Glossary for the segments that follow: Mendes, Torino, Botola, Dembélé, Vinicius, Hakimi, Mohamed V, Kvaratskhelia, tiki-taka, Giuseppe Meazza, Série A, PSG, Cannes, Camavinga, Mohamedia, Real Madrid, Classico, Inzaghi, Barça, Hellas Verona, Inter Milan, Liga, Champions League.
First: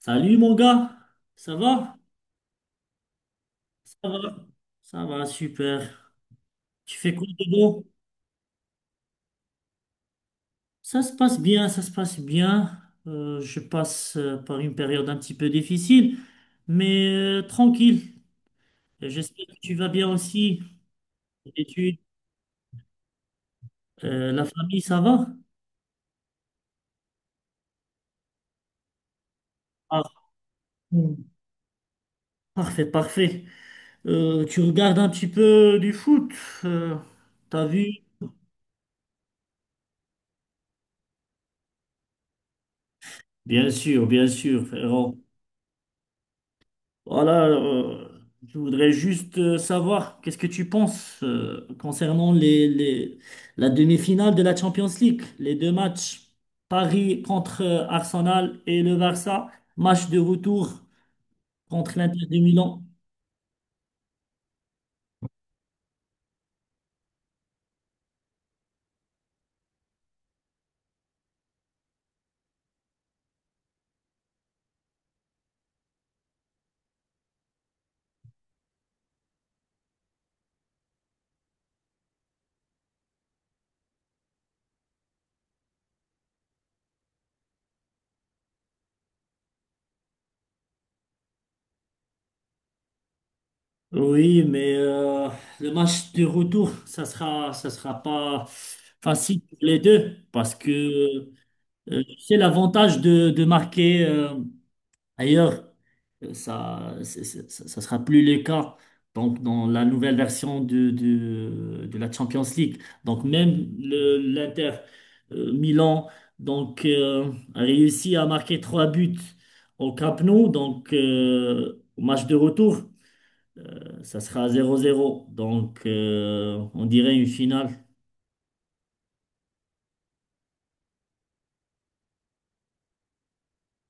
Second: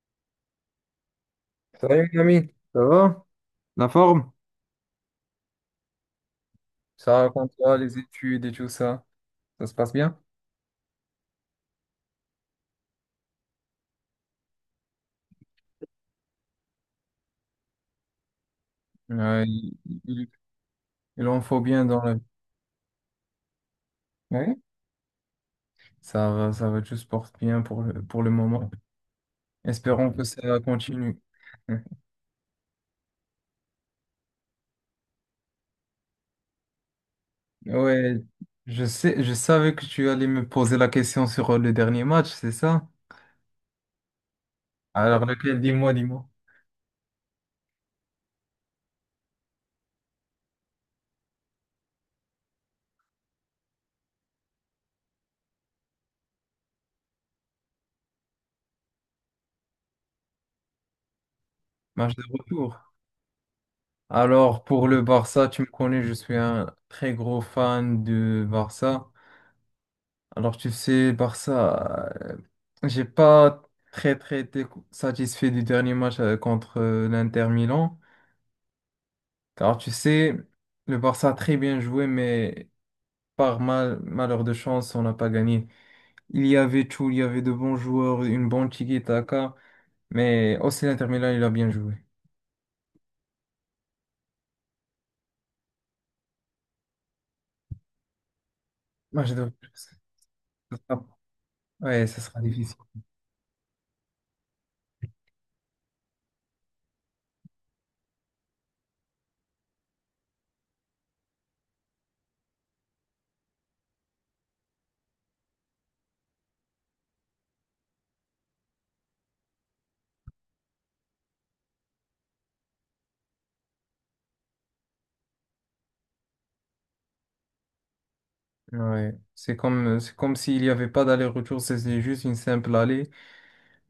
Salut mon gars, ça va? Salut mon ami, ça va? La Ça va, forme? ça va, super. Tu fais Ça quoi de raconte quoi? beau? Les études et tout ça, ça se passe bien? Ça se passe bien, ça se passe bien. Je passe par une période un petit peu difficile, mais tranquille. Et Ouais, j'espère que tu vas bien il- aussi. il en Les faut bien études, dans la vie. La Ouais. famille, ça va? Ça va, tout se porte bien pour pour le moment. Ah, Espérons que ça hmm, continue. parfait, parfait. Tu regardes un petit peu du foot, euh, t'as vu? Ouais, je savais que tu allais me poser la question sur le dernier match, c'est ça? Bien sûr, frérot. Alors lequel? Dis-moi, dis-moi. Voilà, je voudrais juste savoir qu'est-ce que tu penses concernant la demi-finale de la Champions League, les deux matchs, Paris contre Arsenal et le Barça, match de retour contre Match de l'Inter de retour. Milan. Alors pour le Barça, tu me connais, je suis un très gros fan de Barça. Alors, tu sais, Barça, j'ai pas très très été satisfait du dernier match contre l'Inter Milan. Car tu sais, le Barça a très bien joué, mais par mal, malheur de chance, on n'a pas gagné. Il y avait tout, il y avait de bons joueurs, une bonne tiki-taka, mais aussi l'Inter Milan, il a bien joué. Oui, mais le match de retour, ça sera pas Moi, je facile dois- pour les ça deux parce sera- que Ouais, ça c'est sera difficile. l'avantage de marquer. Ailleurs, ça, c'est- ça ça sera plus le cas. Donc, dans la nouvelle version de la Champions League. Donc, même l'Inter Milan donc, a réussi à marquer trois buts au Camp Nou. Donc, au match de retour, ça sera 0-0. Donc, on dirait une finale. Ouais. C'est comme s'il n'y avait pas d'aller-retour, c'est juste une simple allée.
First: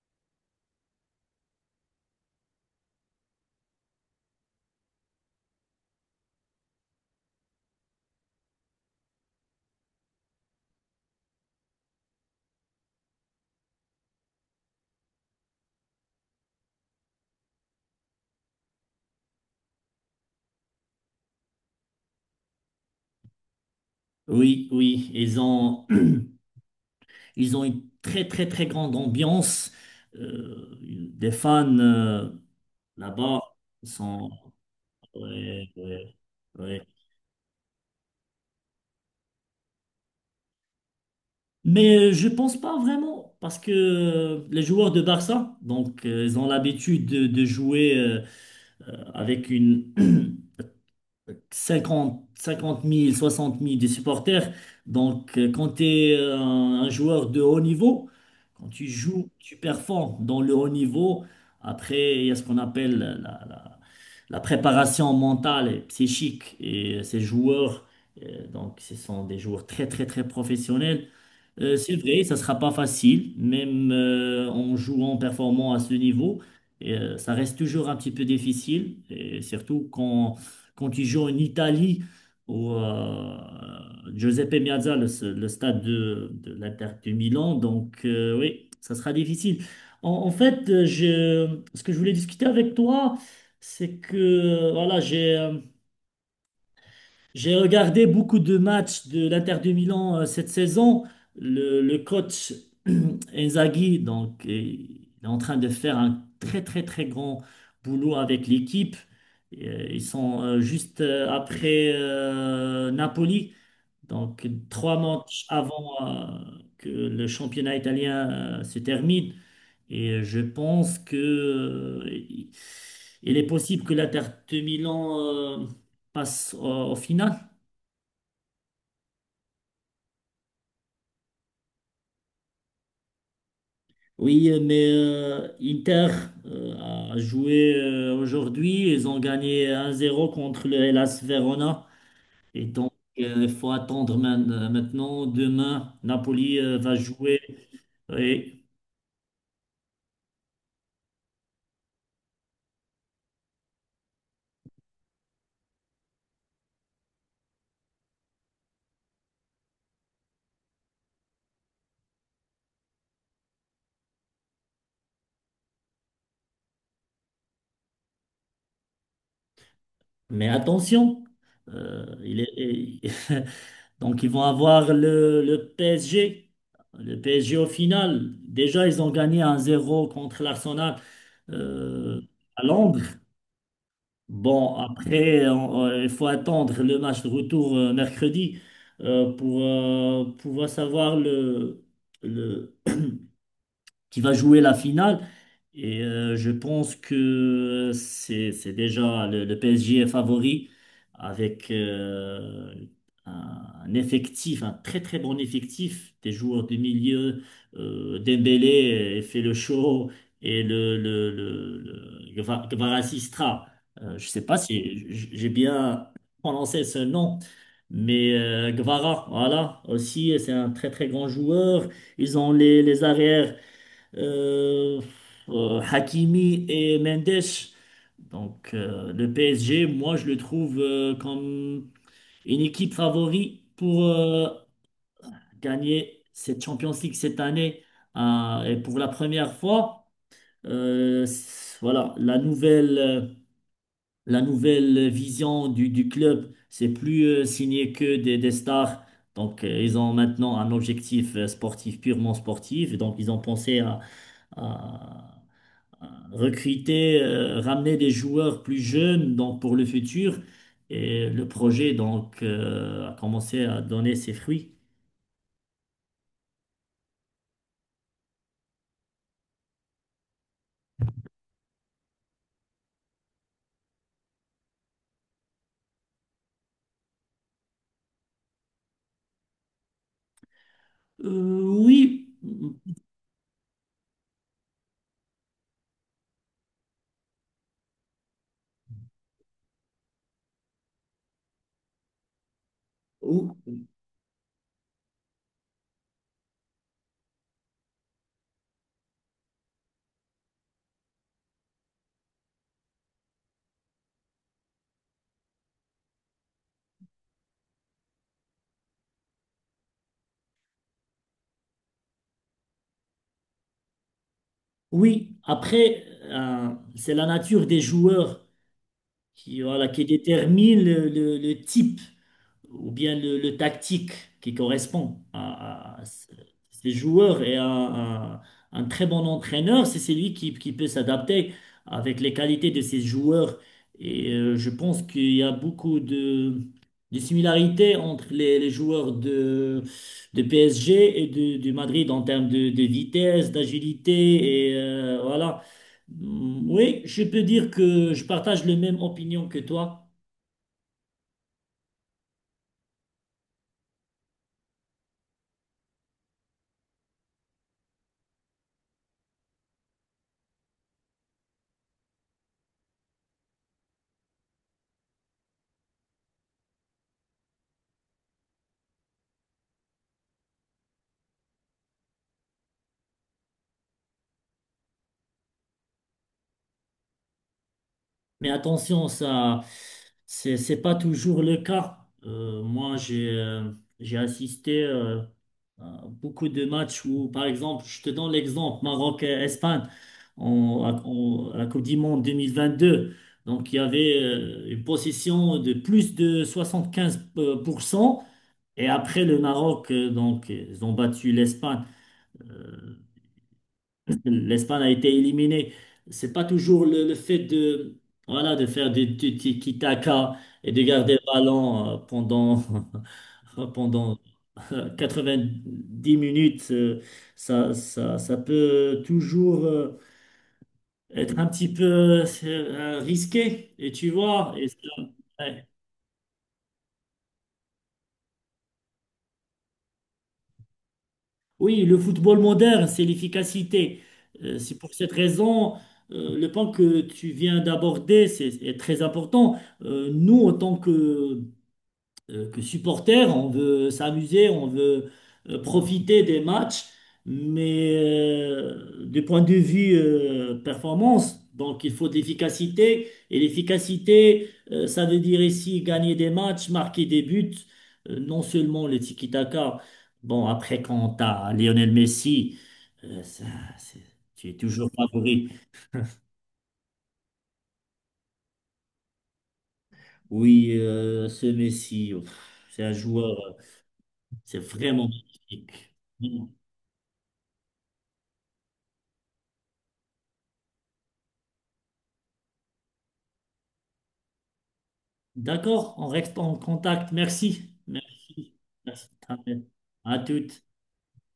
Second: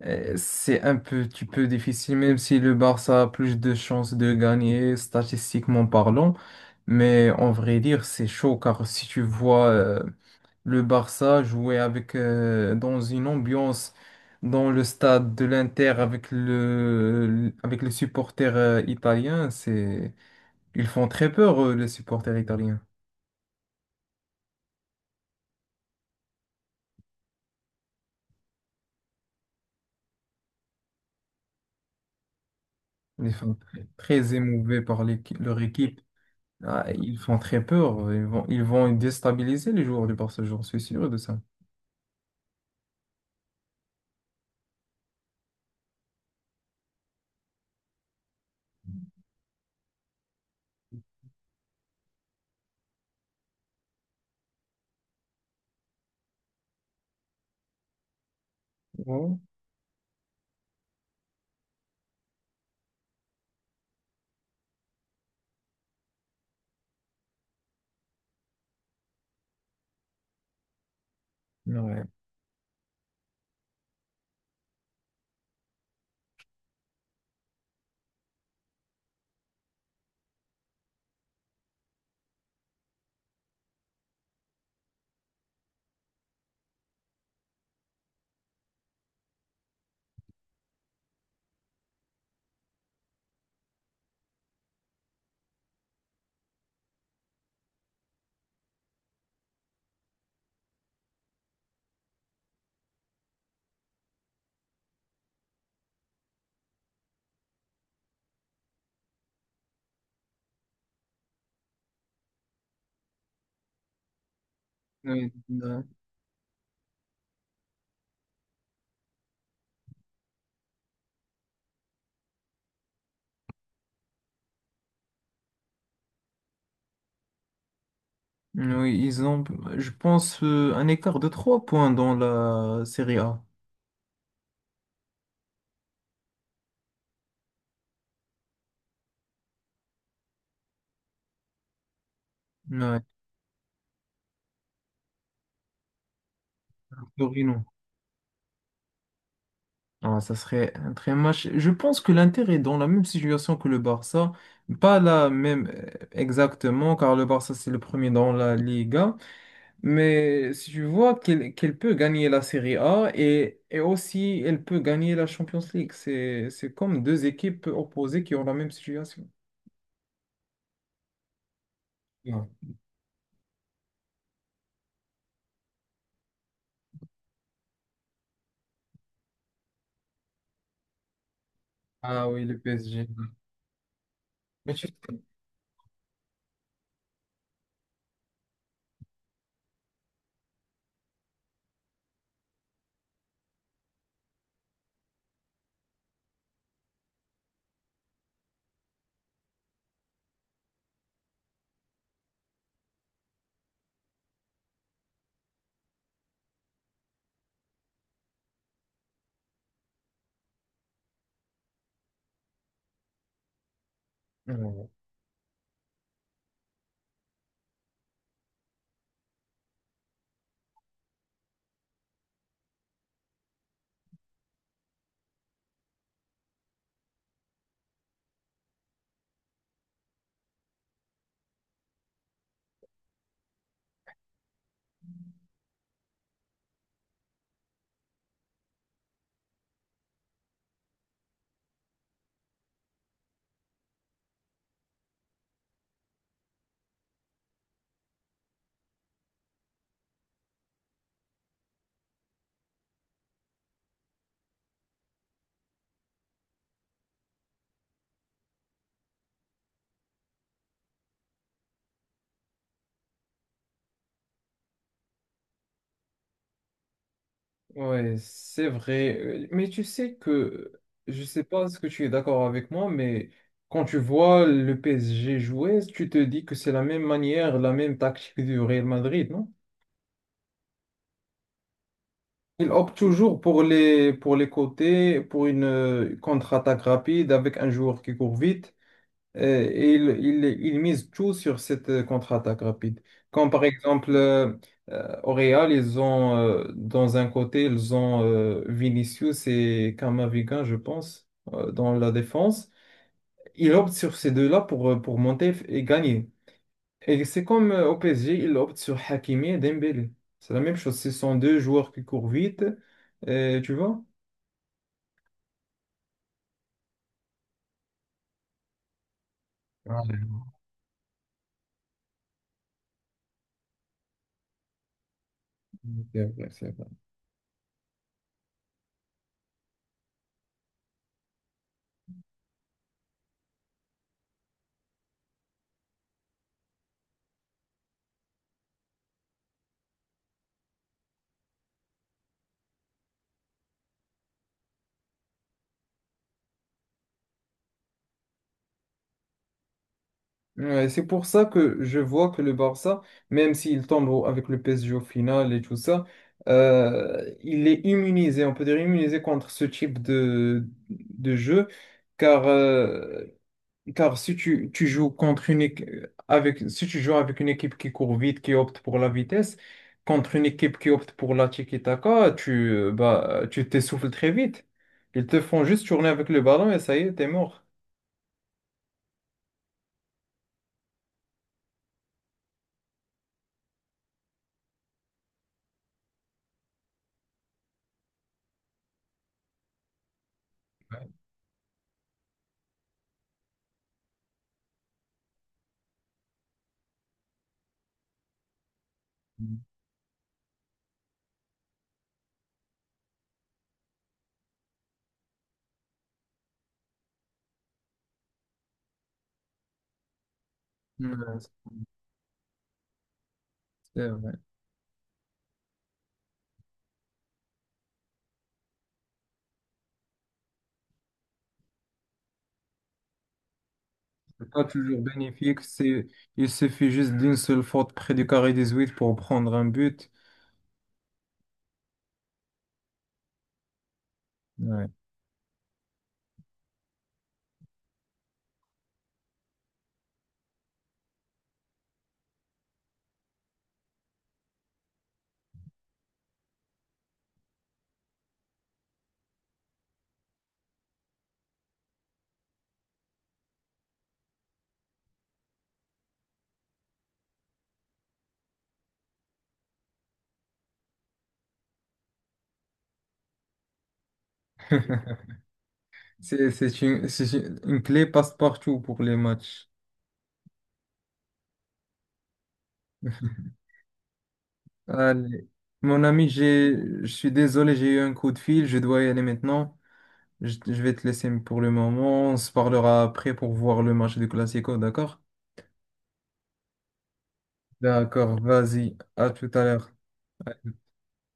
C'est un petit peu difficile, même si le Barça a plus de chances de gagner, statistiquement parlant. Mais en vrai dire, c'est chaud, car si tu vois le Barça jouer avec, dans une ambiance dans le stade de l'Inter avec avec les supporters italiens, c'est, ils font très peur, les supporters italiens. Oui, oui, ils ont, ils ont une très, très, très grande ambiance. Des fans. Ils Là-bas, sont très ils sont... très émouvés par leur ouais, équipe. ouais, Ah, ouais. ils font très peur. Ils vont déstabiliser les joueurs du Barça, j'en suis sûr de ça. Mais je pense pas vraiment, parce que les joueurs de Barça, donc, ils ont l'habitude de jouer avec une 50 000, 60 000 des supporters. Donc, quand tu es un joueur de haut niveau, quand tu joues, Ouais. tu performes dans le haut niveau. Après, il y a ce qu'on appelle la- la préparation mentale et psychique et ces joueurs, donc ce sont des joueurs très très très professionnels. C'est Ouais. vrai, ça sera pas facile, même en jouant, en performant à ce niveau, et, ça reste toujours un petit peu difficile, et surtout quand, quand tu joues en Italie, au Giuseppe Meazza, le stade de l'Inter de Milan, donc oui, ça sera difficile. En, en fait, ce que je voulais discuter avec toi, c'est que voilà, j'ai regardé beaucoup de matchs de l'Inter de Milan cette saison. Le coach Inzaghi, donc, il est en train de faire un très très très grand boulot avec l'équipe. Et, ils sont juste après Napoli, donc trois Oui, matchs ouais. avant que le championnat italien se termine. Et je pense que il est possible que l'Inter Milan euh, passe au final. Oui, je pense, un écart de 3 points dans la Série A. Oui, mais Inter euh, a joué aujourd'hui. Ils ont gagné 1-0 contre le Hellas Verona. Et donc, Ouais, il faut attendre maintenant. Demain, Napoli va jouer. Torino. Et Ah, ça serait un très match. Je pense que l'Inter est dans la même situation que le Barça. Pas la même exactement, car le Barça, c'est le premier dans la Liga. Mais si tu vois qu'elle peut gagner la Serie A et aussi elle peut gagner la Champions League, c'est comme deux équipes opposées qui ont la même situation. Mais attention, euh, il Non. est, donc ils vont avoir le PSG. Le PSG au final, déjà ils ont gagné 1-0 contre l'Arsenal euh, Ah oui, le à Londres. PSG. Bon, après, il faut attendre le match de retour mercredi pour pouvoir savoir le, qui va jouer la finale. Et je pense que c'est déjà le PSG est favori avec un effectif, un très très bon effectif, des joueurs du milieu. Dembélé fait le show et Kvaratskhelia. Je sais pas Ouais, si j'ai bien prononcé ce nom. Mais Gvara, voilà, aussi, c'est un très très grand joueur. Ils ont les arrières. Euh, Hakimi et Mendes. Donc le PSG, moi je le trouve comme une équipe favori pour gagner cette Champions League cette année. Et pour la première fois, voilà, la nouvelle vision du club, c'est plus signer que des stars. Donc ils ont maintenant un objectif sportif, purement sportif. Et donc ils ont pensé à recruter, ramener des joueurs plus jeunes donc pour le futur. Et le projet donc a commencé à donner ses fruits. ouais, c'est vrai. Mais tu sais que, je sais pas ce que tu es d'accord avec moi, mais quand tu vois le PSG jouer, tu te dis que c'est la même manière, la même tactique du Real Madrid, non? Euh, oui, Il opte toujours pour pour les côtés, pour une contre-attaque rapide avec un joueur qui court vite. euh, Et il mise tout sur cette contre-attaque rapide. Comme Ou- par exemple, au Real, dans un côté, ils ont Vinicius et Camavinga, je pense, dans la défense. Il opte sur ces deux-là pour monter et gagner. Et c'est comme au PSG, ils optent sur Hakimi et Dembélé. C'est la même chose. Ce sont deux joueurs qui courent vite, tu vois? oui. Après, c'est la nature des joueurs qui, voilà, qui Ah, détermine le type ou bien le tactique qui correspond c'est vrai, c'est vrai. ces joueurs et un très bon entraîneur, c'est celui qui peut s'adapter avec les qualités de ces joueurs. Et je pense qu'il y a beaucoup de similarités entre les joueurs de PSG et de Madrid en termes de vitesse, d'agilité et voilà. Mm, oui, je peux dire que je partage la même opinion que toi. Ouais, c'est pour ça que je vois que le Barça, même s'il tombe avec le PSG au final et tout ça, il est immunisé, on peut dire immunisé contre ce type de jeu, car car si tu joues contre une avec si tu joues avec une équipe qui court vite, qui opte pour la vitesse, contre une équipe qui opte pour la tiki-taka, tu bah tu t'essouffles très vite. Ils te font juste tourner avec le ballon et ça y est, t'es mort. Mais attention, ça, c'est pas toujours le cas. Moi, j'ai assisté à beaucoup de matchs où, par exemple, je te donne l'exemple, Maroc-Espagne, à la Coupe du Monde 2022. Donc, il y avait une possession de plus de 75%. Et après, le Maroc, donc, ils ont battu l'Espagne. euh, L'Espagne a été éliminée. C'est pas toujours le fait voilà, de faire du tiki-taka et de garder le Ouais, ballon pendant, c'est pendant vrai. 90 minutes. Ça peut toujours être un petit peu risqué. Et tu C'est vois, pas toujours bénéfique. ouais, Il suffit juste d'une seule faute près du carré huit pour prendre un but. oui, le football moderne, c'est l'efficacité. C'est Ouais. pour cette raison, le point que tu viens d'aborder est très important. Nous, en tant que supporter, on veut s'amuser, on veut profiter des matchs, mais du point de vue performance, donc il faut de l'efficacité, et l'efficacité, ça veut dire ici gagner des matchs, marquer des buts, non seulement le tiki-taka. Bon, après, quand t'as Lionel Messi, euh, ça, c'est- tu es toujours favori. C'est une clé passe-partout pour les matchs. Oui, ce Messi, pff, c'est un joueur, c'est vraiment Allez. magnifique. Mon ami, Mm. Je suis désolé, j'ai eu un coup de fil, je dois y aller maintenant. Je vais te laisser pour le moment. On se parlera après pour voir le match du Classico, d'accord? D'accord, on reste en contact. Merci. D'accord, Merci. vas-y, Merci. à tout à l'heure. À toutes.